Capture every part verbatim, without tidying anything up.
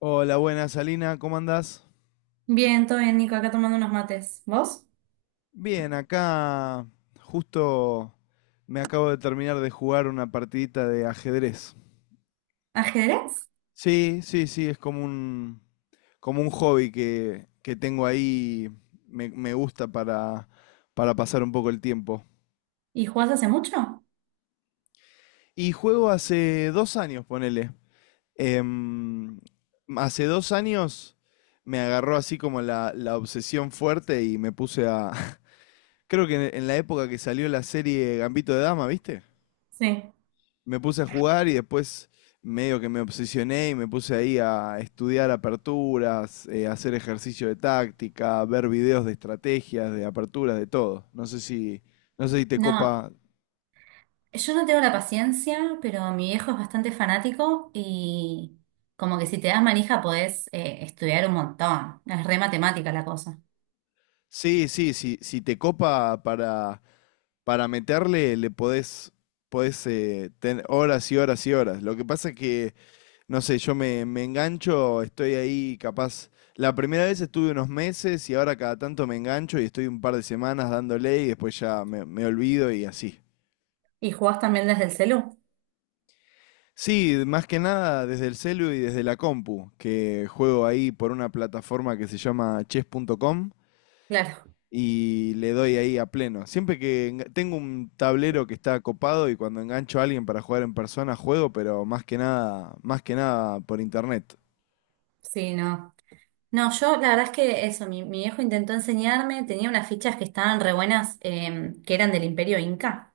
Hola, buenas, Alina, ¿cómo andás? Bien, todo bien, Nico, acá tomando unos mates. ¿Vos? Bien, acá justo me acabo de terminar de jugar una partidita de ajedrez. ¿Ajedrez? Sí, sí, sí, es como un, como un hobby que, que tengo ahí, me, me gusta para, para pasar un poco el tiempo. ¿Y jugás hace mucho? Y juego hace dos años, ponele. Em, Hace dos años me agarró así como la, la obsesión fuerte y me puse a. Creo que en en la época que salió la serie Gambito de Dama, ¿viste? Sí. Me puse a jugar y después medio que me obsesioné y me puse ahí a estudiar aperturas, eh, hacer ejercicio de táctica, ver videos de estrategias, de aperturas, de todo. No sé si, no sé si te No, copa. yo no tengo la paciencia, pero mi viejo es bastante fanático y como que si te das manija podés eh, estudiar un montón. Es re matemática la cosa. Sí, sí, sí, si te copa para, para meterle, le podés, podés eh, tener horas y horas y horas. Lo que pasa es que no sé, yo me, me engancho, estoy ahí capaz. La primera vez estuve unos meses y ahora cada tanto me engancho y estoy un par de semanas dándole y después ya me, me olvido y así. ¿Y jugás también desde el celu? Sí, más que nada desde el celu y desde la compu, que juego ahí por una plataforma que se llama chess punto com Claro, y le doy ahí a pleno. Siempre que enga- tengo un tablero que está copado y cuando engancho a alguien para jugar en persona juego, pero más que nada, más que nada por internet. sí, no. No, yo la verdad es que eso, mi, mi viejo intentó enseñarme, tenía unas fichas que estaban re buenas, em, que eran del Imperio Inca.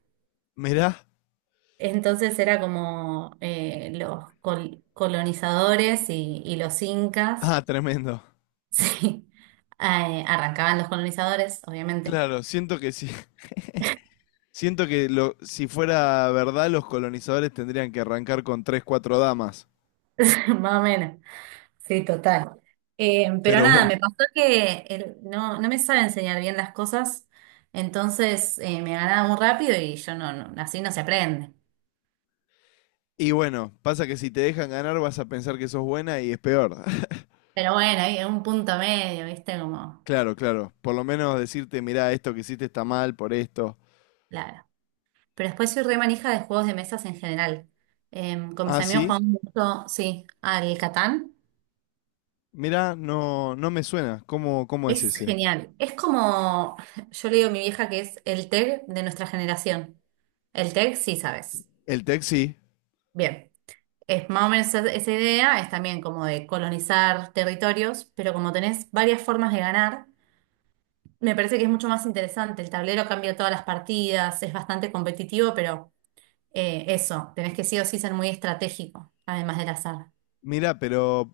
Mirá, Entonces era como eh, los col- colonizadores y, y los incas, ah, tremendo. sí, Eh, arrancaban los colonizadores, obviamente, Claro, siento que sí. Siento que, lo, si fuera verdad, los colonizadores tendrían que arrancar con tres, cuatro damas. más o menos, sí, total. Eh, pero Pero nada, bueno. me pasó que el- no, no me sabe enseñar bien las cosas, entonces eh, me ganaba muy rápido y yo no, no- así no se aprende. Y bueno, pasa que si te dejan ganar vas a pensar que sos buena y es peor. Pero bueno, hay un punto medio, ¿viste? Como, Claro, claro. Por lo menos decirte, mirá, esto que hiciste está mal por esto. claro. Pero después soy re manija de juegos de mesas en general. Em, con mis Ah, amigos sí. jugamos mucho, sí, al Catán. Mirá, no, no me suena. ¿Cómo, cómo es Es ese? genial. Es como, yo le digo a mi vieja que es el T E G de nuestra generación. El T E G, sí, sabes. El tech, sí. Bien. Es más o menos esa, esa idea, es también como de colonizar territorios, pero como tenés varias formas de ganar, me parece que es mucho más interesante. El tablero cambia todas las partidas, es bastante competitivo, pero eh, eso, tenés que sí o sí ser muy estratégico, además del azar. Mirá, pero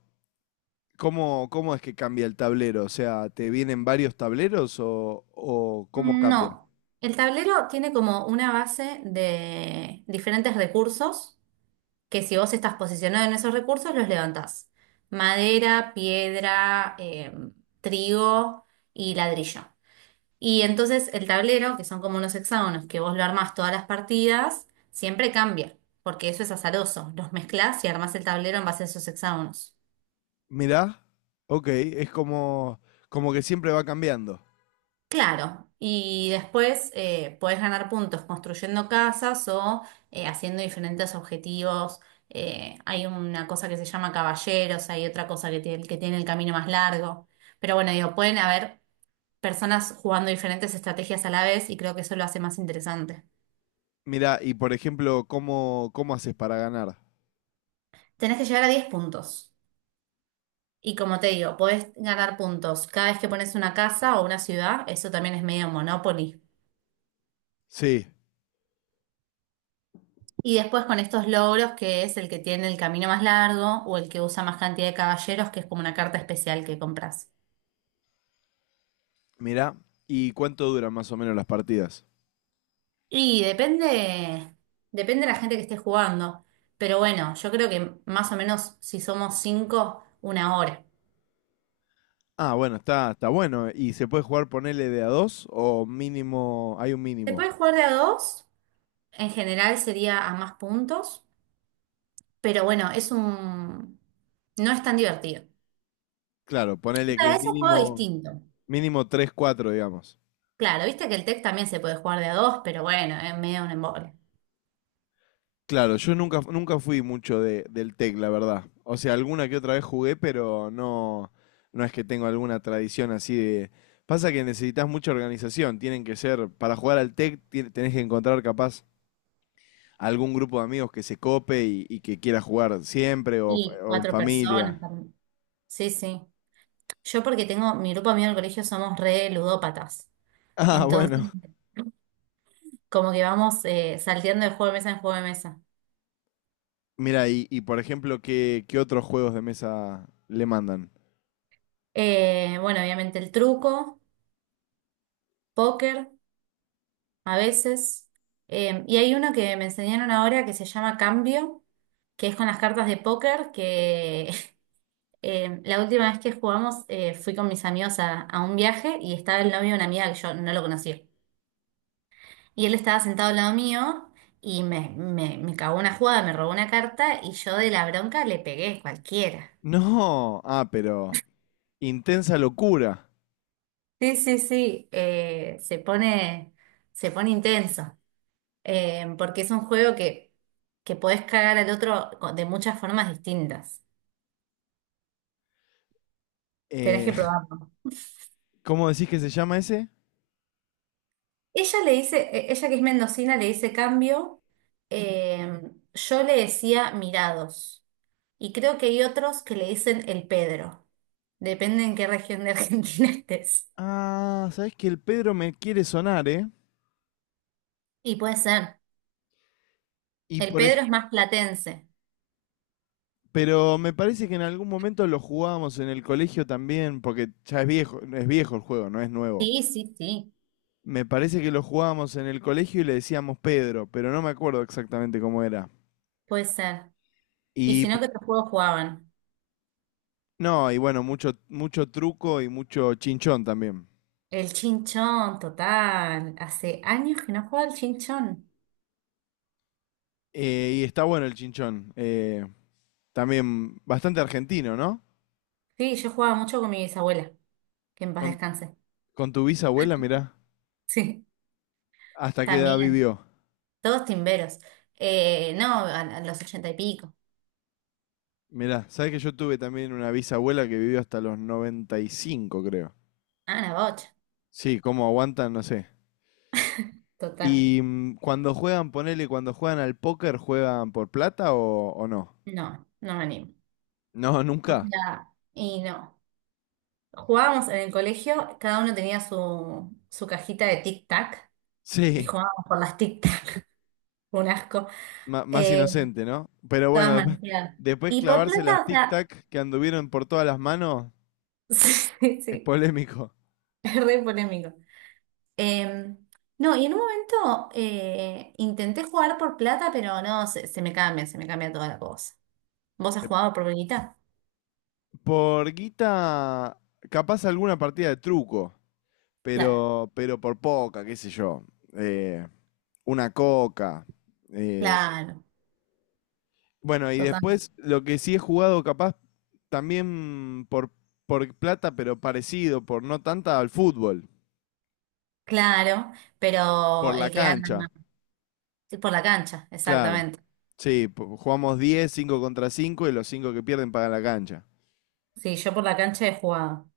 ¿cómo, cómo es que cambia el tablero? O sea, ¿te vienen varios tableros o, o cómo cambia? No, el tablero tiene como una base de diferentes recursos que si vos estás posicionado en esos recursos los levantás. Madera, piedra, eh, trigo y ladrillo. Y entonces el tablero, que son como unos hexágonos que vos lo armás todas las partidas, siempre cambia, porque eso es azaroso. Los mezclás y armás el tablero en base a esos hexágonos. Mirá, ok, es como, como que siempre va cambiando. Claro, y después eh, puedes ganar puntos construyendo casas o eh, haciendo diferentes objetivos. Eh, hay una cosa que se llama caballeros, hay otra cosa que tiene, que tiene el camino más largo. Pero bueno, digo, pueden haber personas jugando diferentes estrategias a la vez y creo que eso lo hace más interesante. Mirá, y por ejemplo, ¿cómo, cómo haces para ganar? Tenés que llegar a diez puntos. Y como te digo, podés ganar puntos cada vez que pones una casa o una ciudad. Eso también es medio Monopoly. Sí, Y después con estos logros, que es el que tiene el camino más largo o el que usa más cantidad de caballeros, que es como una carta especial que compras. mirá, ¿y cuánto duran más o menos las partidas? Y depende, depende de la gente que esté jugando. Pero bueno, yo creo que más o menos si somos cinco, una hora. Ah, bueno, está, está bueno. ¿Y se puede jugar ponele de a dos o mínimo, hay un Se mínimo? puede jugar de a dos, en general sería a más puntos, pero bueno, es un no es tan divertido. Claro, O ponele que sea, es un juego mínimo, distinto. mínimo tres cuatro, digamos. Claro, viste que el T E C también se puede jugar de a dos, pero bueno, es medio un embole. Claro, yo nunca, nunca fui mucho de, del tec, la verdad. O sea, alguna que otra vez jugué, pero no, no es que tengo alguna tradición así de. Pasa que necesitas mucha organización, tienen que ser, para jugar al tec ti- tenés que encontrar capaz algún grupo de amigos que se cope y, y que quiera jugar siempre o, fa- Y o en cuatro familia. personas. Sí, sí. Yo porque tengo, mi grupo mío del colegio somos re ludópatas. Ah, bueno. Entonces, como que vamos eh, salteando de juego de mesa en juego de mesa. Mira, y, y por ejemplo, ¿qué, qué otros juegos de mesa le mandan? Eh, bueno, obviamente el truco, póker, a veces. Eh, y hay uno que me enseñaron ahora que se llama Cambio, que es con las cartas de póker, que eh, la última vez que jugamos eh, fui con mis amigos a, a un viaje y estaba el novio de una amiga que yo no lo conocía. Y él estaba sentado al lado mío y me, me, me cagó una jugada, me robó una carta y yo de la bronca le pegué cualquiera. No, ah, pero. Intensa locura. Sí, sí, sí, eh, se pone, se pone intenso, eh, porque es un juego que, que podés cagar al otro co- de muchas formas distintas. Tenés Eh, que probar. ¿Cómo decís que se llama ese? Ella le dice, eh, ella que es mendocina le dice cambio, eh, yo le decía mirados. Y creo que hay otros que le dicen el Pedro. Depende en qué región de Argentina estés. Ah, sabes que el Pedro me quiere sonar, ¿eh? Y puede ser. Y El por ej- Pedro es más platense. pero me parece que en algún momento lo jugábamos en el colegio también, porque ya es viejo, es viejo el juego, no es nuevo. Sí, sí, sí, Me parece que lo jugábamos en el colegio y le decíamos Pedro, pero no me acuerdo exactamente cómo era. puede ser. Y Y si p- no, ¿qué otros juegos jugaban? no, y bueno, mucho, mucho truco y mucho chinchón también. El chinchón, total. Hace años que no jugaba el chinchón. Eh, y está bueno el chinchón. eh, también bastante argentino, ¿no? Sí, yo jugaba mucho con mi bisabuela, que en paz Con, descanse. con tu bisabuela, mirá, Sí, hasta qué edad también. vivió. Todos timberos. Eh, no, a, a los ochenta y pico. Mirá, sabes que yo tuve también una bisabuela que vivió hasta los noventa y cinco, creo. Ah, la bocha. Sí, cómo aguantan, no sé. Total. Y mm, cuando juegan, ponele, cuando juegan al póker, ¿juegan por plata o, o no? No, no me animo. No, O nunca. sea, y no. Jugábamos en el colegio, cada uno tenía su, su cajita de tic-tac y Sí, jugábamos por las tic-tac. Un asco. ma- más Eh, inocente, ¿no? Pero Todas bueno, después, manoseadas. después Y por clavarse las plata, o sea, tic-tac que anduvieron por todas las manos, sí, sí, es sí, polémico. es re polémico. Eh, no, y en un momento eh, intenté jugar por plata, pero no, se, se me cambia, se me cambia toda la cosa. ¿Vos has Eh, jugado por guita? Por guita, capaz alguna partida de truco, Claro. pero, pero por poca, qué sé yo. Eh, una coca. eh, Claro, bueno, y total, después lo que sí he jugado capaz también por, por plata, pero parecido, por no tanta, al fútbol, claro, por pero la el que gana cancha, es por la cancha, claro. exactamente. Sí, po- jugamos diez, cinco contra cinco, y los cinco que pierden pagan la cancha. Sí, yo por la cancha he jugado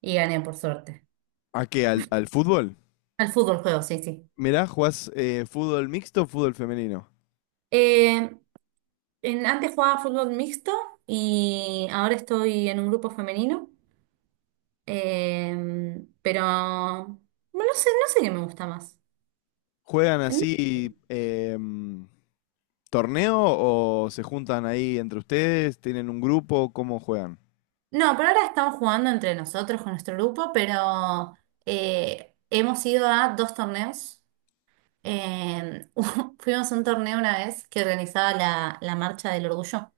y gané por suerte. ¿A qué? ¿Al, al fútbol? Al fútbol juego, sí, sí. Mirá, ¿jugás eh, fútbol mixto o fútbol femenino? Eh, en- antes jugaba fútbol mixto y ahora estoy en un grupo femenino, eh, pero bueno, no sé, no sé qué me gusta más. ¿Juegan así em, torneo o se juntan ahí entre ustedes? ¿Tienen un grupo? ¿Cómo juegan? No, pero ahora estamos jugando entre nosotros con nuestro grupo, pero eh, hemos ido a dos torneos. Eh, Fuimos a un torneo una vez que organizaba la, la Marcha del Orgullo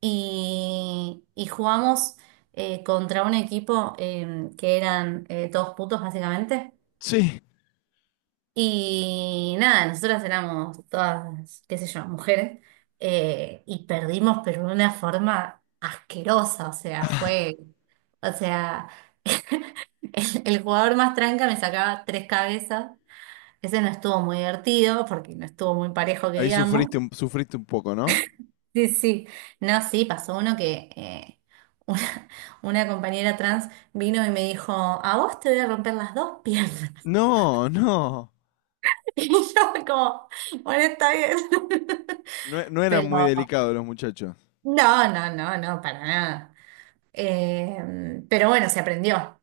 y, y jugamos eh, contra un equipo eh, que eran eh, todos putos básicamente. Sí, Y nada, nosotras éramos todas, qué sé yo, mujeres eh, y perdimos pero de una forma asquerosa, o sea, fue, o sea, el, el jugador más tranca me sacaba tres cabezas. Ese no estuvo muy divertido porque no estuvo muy parejo que ahí digamos. sufriste un, sufriste un poco, ¿no? Sí, sí. No, sí, pasó uno que eh, una, una compañera trans vino y me dijo, a vos te voy a romper las dos piernas. No, no. Y yo fue como, bueno, está bien. No, e- no eran Pero muy delicados los muchachos. no, no, no, no, para nada. Eh, pero bueno, se aprendió.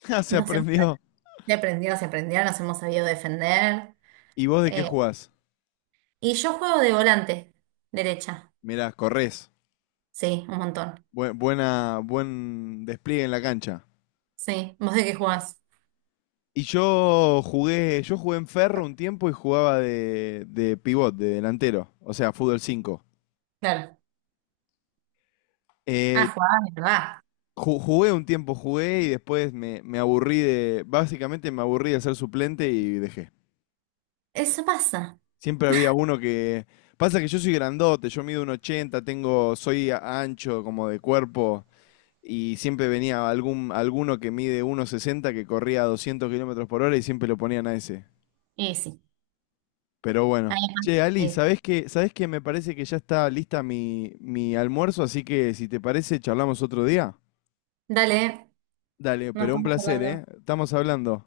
Ah, se Nos hemos, aprendió. se aprendió, se aprendió, nos hemos sabido defender. ¿Y vos de qué Eh, jugás? y yo juego de volante, derecha. Mirá, corres. Sí, un montón. buena, buen despliegue en la cancha. Sí. ¿Vos de qué jugás? Y yo jugué, yo jugué en Ferro un tiempo y jugaba de, de pivot, de delantero, o sea, fútbol cinco. Claro. Ah, Eh, jugaba, ¿verdad? ju- jugué un tiempo, jugué y después me, me aburrí de, básicamente me aburrí de ser suplente y dejé. Eso pasa. Siempre había uno que. Pasa que yo soy grandote, yo mido un ochenta, tengo, soy a- ancho como de cuerpo, y siempre venía algún, alguno que mide uno sesenta, que corría a doscientos kilómetros por hora, y siempre lo ponían a ese. Y sí. Pero bueno. Ahí va. Che, Ali, Y- sí. ¿sabés qué? ¿Sabés qué? Me parece que ya está lista mi, mi almuerzo, así que si te parece, charlamos otro día. Dale, Dale, nos pero un estamos placer, ¿eh? hablando. Estamos hablando.